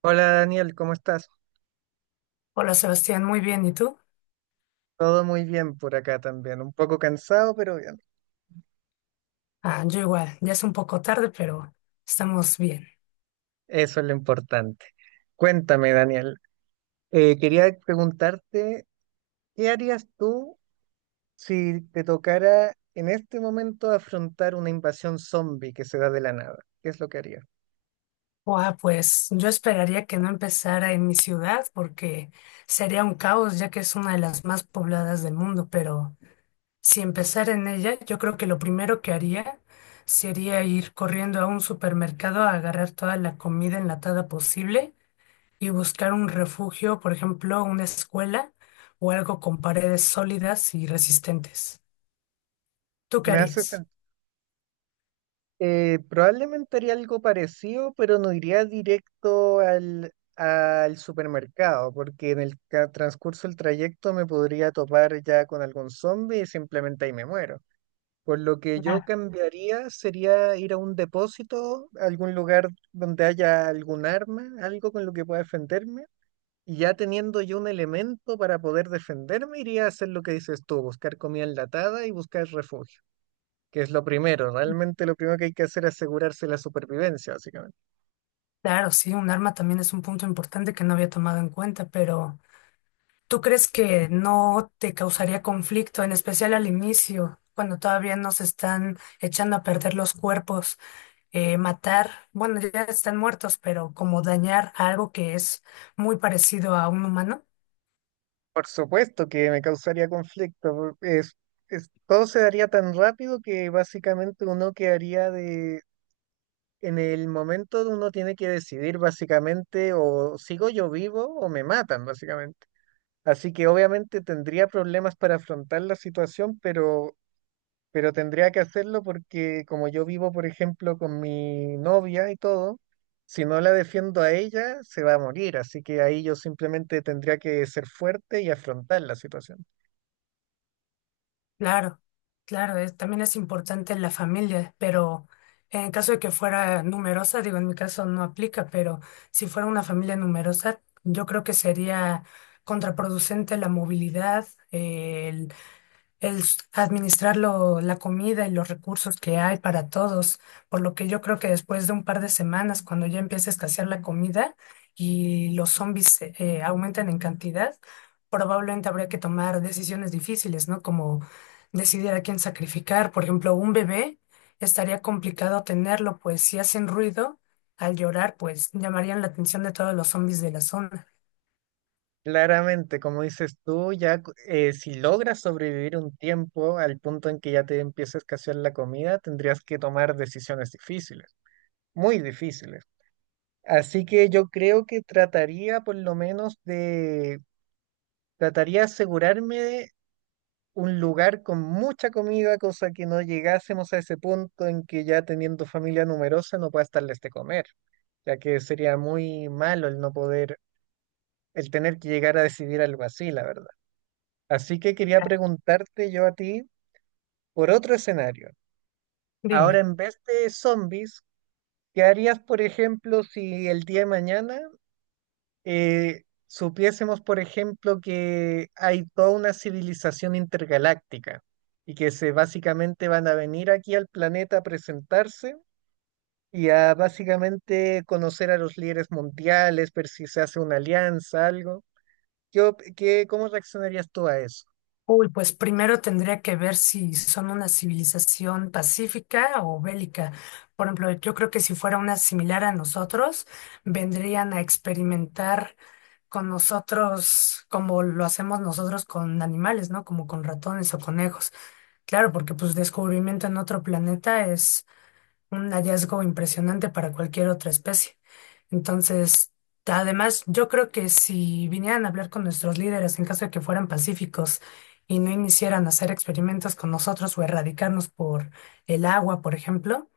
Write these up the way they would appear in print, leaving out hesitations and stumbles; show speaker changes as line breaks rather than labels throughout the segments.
Hola Daniel, ¿cómo estás?
Hola Sebastián, muy bien. ¿Y tú?
Todo muy bien por acá también, un poco cansado, pero bien.
Ah, yo igual, ya es un poco tarde, pero estamos bien.
Eso es lo importante. Cuéntame, Daniel, quería preguntarte, ¿qué harías tú si te tocara en este momento afrontar una invasión zombie que se da de la nada? ¿Qué es lo que harías?
Guau, pues yo esperaría que no empezara en mi ciudad porque sería un caos ya que es una de las más pobladas del mundo, pero si empezara en ella, yo creo que lo primero que haría sería ir corriendo a un supermercado a agarrar toda la comida enlatada posible y buscar un refugio, por ejemplo, una escuela o algo con paredes sólidas y resistentes. ¿Tú qué
Me haces
harías?
Probablemente haría algo parecido, pero no iría directo al supermercado, porque en el transcurso del trayecto me podría topar ya con algún zombie y simplemente ahí me muero. Por lo que yo cambiaría sería ir a un depósito, a algún lugar donde haya algún arma, algo con lo que pueda defenderme. Y ya teniendo yo un elemento para poder defenderme, iría a hacer lo que dices tú, buscar comida enlatada y buscar refugio, que es lo primero. Realmente lo primero que hay que hacer es asegurarse la supervivencia, básicamente.
Claro, sí, un arma también es un punto importante que no había tomado en cuenta, pero ¿tú crees que no te causaría conflicto, en especial al inicio, cuando todavía nos están echando a perder los cuerpos, matar, bueno, ya están muertos, pero como dañar a algo que es muy parecido a un humano?
Por supuesto que me causaría conflicto. Todo se daría tan rápido que básicamente uno quedaría de... En el momento de uno tiene que decidir básicamente o sigo yo vivo o me matan, básicamente. Así que obviamente tendría problemas para afrontar la situación, pero tendría que hacerlo porque como yo vivo, por ejemplo, con mi novia y todo, si no la defiendo a ella, se va a morir, así que ahí yo simplemente tendría que ser fuerte y afrontar la situación.
Claro, claro, también es importante la familia, pero en caso de que fuera numerosa, digo, en mi caso no aplica, pero si fuera una familia numerosa, yo creo que sería contraproducente la movilidad, administrar la comida y los recursos que hay para todos, por lo que yo creo que después de un par de semanas, cuando ya empiece a escasear la comida y los zombies aumentan en cantidad, probablemente habría que tomar decisiones difíciles, ¿no? Como decidir a quién sacrificar. Por ejemplo, un bebé estaría complicado tenerlo, pues si hacen ruido al llorar, pues llamarían la atención de todos los zombies de la zona.
Claramente, como dices tú, si logras sobrevivir un tiempo al punto en que ya te empieza a escasear la comida, tendrías que tomar decisiones difíciles, muy difíciles. Así que yo creo que trataría por lo menos de, trataría de asegurarme un lugar con mucha comida, cosa que no llegásemos a ese punto en que ya teniendo familia numerosa no puedas darles de comer, ya que sería muy malo el no poder, el tener que llegar a decidir algo así, la verdad. Así que quería preguntarte yo a ti por otro escenario. Ahora,
Dime.
en vez de zombies, ¿qué harías, por ejemplo, si el día de mañana supiésemos, por ejemplo, que hay toda una civilización intergaláctica y que se básicamente van a venir aquí al planeta a presentarse y a básicamente conocer a los líderes mundiales, ver si se hace una alianza, algo. ¿ Cómo reaccionarías tú a eso?
Uy, pues primero tendría que ver si son una civilización pacífica o bélica. Por ejemplo, yo creo que si fuera una similar a nosotros, vendrían a experimentar con nosotros como lo hacemos nosotros con animales, ¿no? Como con ratones o conejos. Claro, porque pues descubrimiento en otro planeta es un hallazgo impresionante para cualquier otra especie. Entonces, además, yo creo que si vinieran a hablar con nuestros líderes en caso de que fueran pacíficos y no iniciaran a hacer experimentos con nosotros o erradicarnos por el agua, por ejemplo,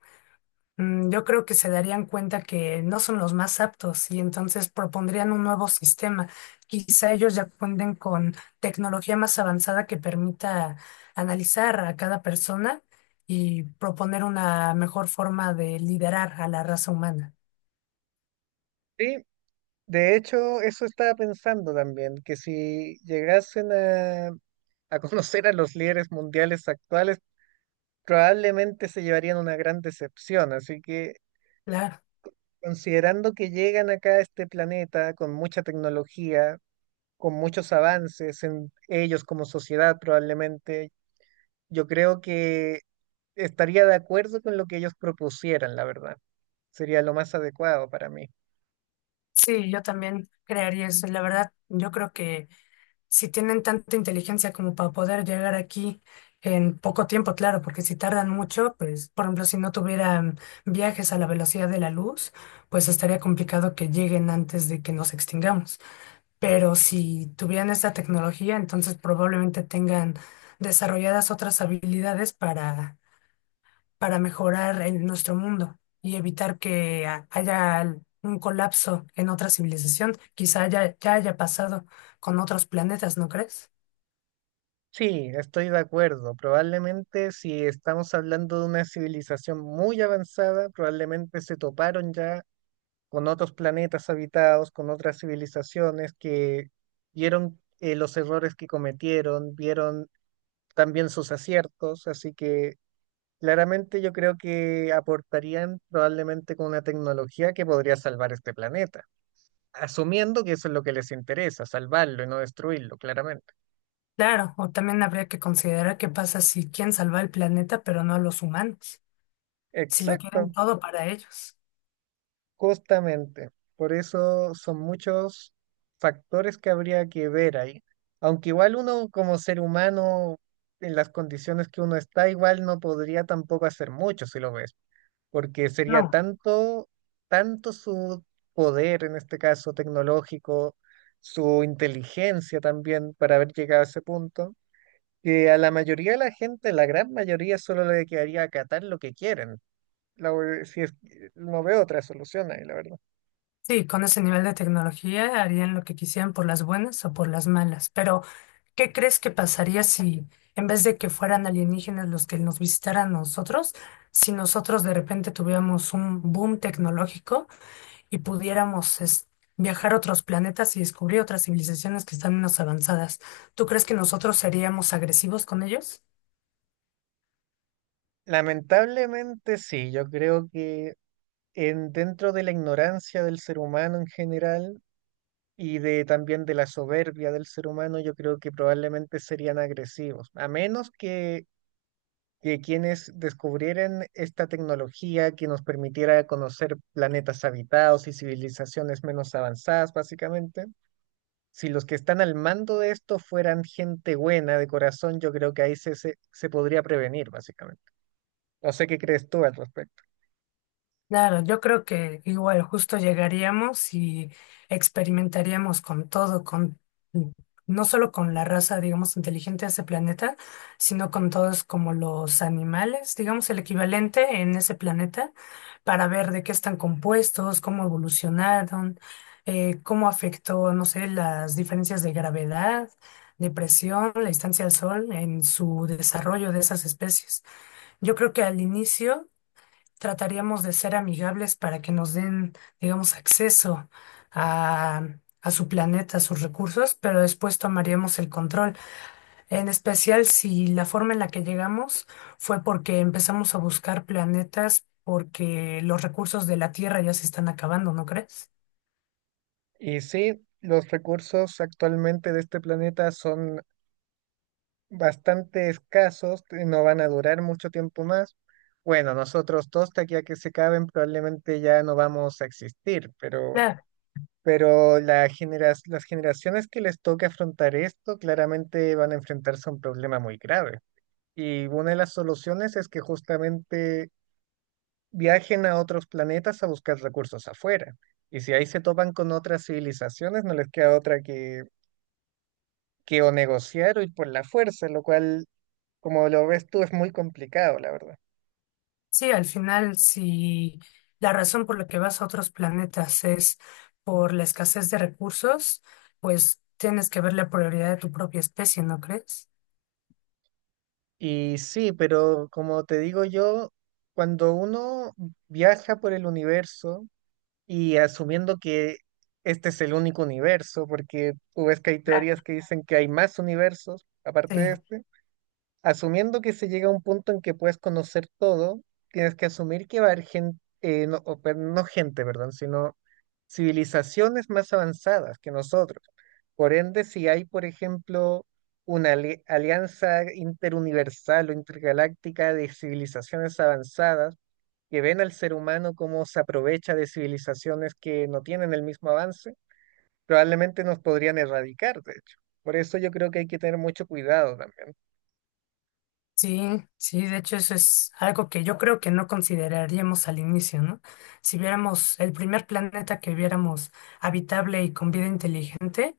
Yo creo que se darían cuenta que no son los más aptos y entonces propondrían un nuevo sistema. Quizá ellos ya cuenten con tecnología más avanzada que permita analizar a cada persona y proponer una mejor forma de liderar a la raza humana.
Sí, de hecho, eso estaba pensando también, que si llegasen a conocer a los líderes mundiales actuales, probablemente se llevarían una gran decepción, así que...
Claro,
Considerando que llegan acá a este planeta con mucha tecnología, con muchos avances en ellos como sociedad probablemente, yo creo que estaría de acuerdo con lo que ellos propusieran, la verdad. Sería lo más adecuado para mí.
sí, yo también crearía eso. La verdad, yo creo que si tienen tanta inteligencia como para poder llegar aquí en poco tiempo, claro, porque si tardan mucho, pues, por ejemplo, si no tuvieran viajes a la velocidad de la luz, pues estaría complicado que lleguen antes de que nos extingamos. Pero si tuvieran esta tecnología, entonces probablemente tengan desarrolladas otras habilidades para mejorar en nuestro mundo y evitar que haya un colapso en otra civilización. Quizá ya haya pasado con otros planetas, ¿no crees?
Sí, estoy de acuerdo. Probablemente si estamos hablando de una civilización muy avanzada, probablemente se toparon ya con otros planetas habitados, con otras civilizaciones que vieron los errores que cometieron, vieron también sus aciertos, así que claramente yo creo que aportarían probablemente con una tecnología que podría salvar este planeta, asumiendo que eso es lo que les interesa, salvarlo y no destruirlo, claramente.
Claro, o también habría que considerar qué pasa si quieren salvar el planeta, pero no a los humanos, si lo
Exacto,
quieren todo para ellos.
justamente. Por eso son muchos factores que habría que ver ahí. Aunque igual uno como ser humano, en las condiciones que uno está, igual no podría tampoco hacer mucho si lo ves, porque sería
No,
tanto, tanto su poder, en este caso tecnológico, su inteligencia también para haber llegado a ese punto, que a la mayoría de la gente, la gran mayoría, solo le quedaría acatar lo que quieren. La ve- si es- No veo otra solución ahí, la verdad.
sí, con ese nivel de tecnología harían lo que quisieran por las buenas o por las malas, pero ¿qué crees que pasaría si en vez de que fueran alienígenas los que nos visitaran a nosotros, si nosotros de repente tuviéramos un boom tecnológico y pudiéramos viajar a otros planetas y descubrir otras civilizaciones que están menos avanzadas? ¿Tú crees que nosotros seríamos agresivos con ellos?
Lamentablemente sí, yo creo que dentro de la ignorancia del ser humano en general y de también de la soberbia del ser humano, yo creo que probablemente serían agresivos, a menos que quienes descubrieran esta tecnología que nos permitiera conocer planetas habitados y civilizaciones menos avanzadas, básicamente. Si los que están al mando de esto fueran gente buena de corazón, yo creo que ahí se podría prevenir, básicamente. No sé qué crees tú al respecto.
Claro, yo creo que igual justo llegaríamos y experimentaríamos con todo, con no solo con la raza, digamos, inteligente de ese planeta, sino con todos como los animales, digamos, el equivalente en ese planeta, para ver de qué están compuestos, cómo evolucionaron, cómo afectó, no sé, las diferencias de gravedad, de presión, la distancia al sol en su desarrollo de esas especies. Yo creo que al inicio trataríamos de ser amigables para que nos den, digamos, acceso a, a su planeta, a sus recursos, pero después tomaríamos el control. En especial si la forma en la que llegamos fue porque empezamos a buscar planetas porque los recursos de la Tierra ya se están acabando, ¿no crees?
Y sí, los recursos actualmente de este planeta son bastante escasos, no van a durar mucho tiempo más. Bueno, nosotros dos, de aquí a que se acaben, probablemente ya no vamos a existir, pero...
Claro,
Pero las generaciones que les toque afrontar esto claramente van a enfrentarse a un problema muy grave. Y una de las soluciones es que justamente viajen a otros planetas a buscar recursos afuera. Y si ahí se topan con otras civilizaciones, no les queda otra que o negociar o ir por la fuerza, lo cual, como lo ves tú, es muy complicado, la verdad.
sí, al final, si la razón por la que vas a otros planetas es por la escasez de recursos, pues tienes que ver la prioridad de tu propia especie, ¿no crees?
Y sí, pero como te digo yo, cuando uno viaja por el universo, y asumiendo que este es el único universo, porque tú ves que hay teorías que dicen que hay más universos aparte
Sí,
de este, asumiendo que se llega a un punto en que puedes conocer todo, tienes que asumir que va a haber gente, no, no gente, perdón, sino civilizaciones más avanzadas que nosotros. Por ende, si hay, por ejemplo, una alianza interuniversal o intergaláctica de civilizaciones avanzadas, que ven al ser humano cómo se aprovecha de civilizaciones que no tienen el mismo avance, probablemente nos podrían erradicar, de hecho. Por eso yo creo que hay que tener mucho cuidado también.
sí, sí, de hecho eso es algo que yo creo que no consideraríamos al inicio, ¿no? Si viéramos el primer planeta que viéramos habitable y con vida inteligente,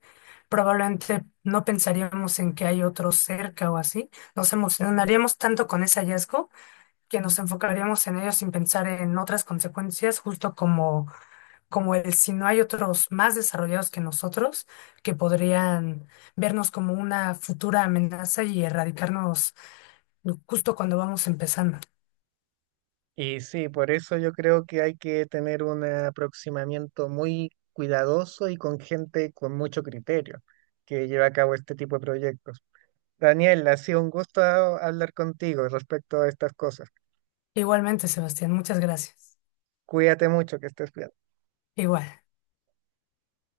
probablemente no pensaríamos en que hay otro cerca o así. Nos emocionaríamos tanto con ese hallazgo que nos enfocaríamos en ello sin pensar en otras consecuencias, justo como, como el si no hay otros más desarrollados que nosotros que podrían vernos como una futura amenaza y erradicarnos justo cuando vamos empezando.
Y sí, por eso yo creo que hay que tener un aproximamiento muy cuidadoso y con gente con mucho criterio que lleva a cabo este tipo de proyectos. Daniel, ha sido un gusto hablar contigo respecto a estas cosas.
Igualmente, Sebastián, muchas gracias.
Cuídate mucho, que estés bien.
Igual.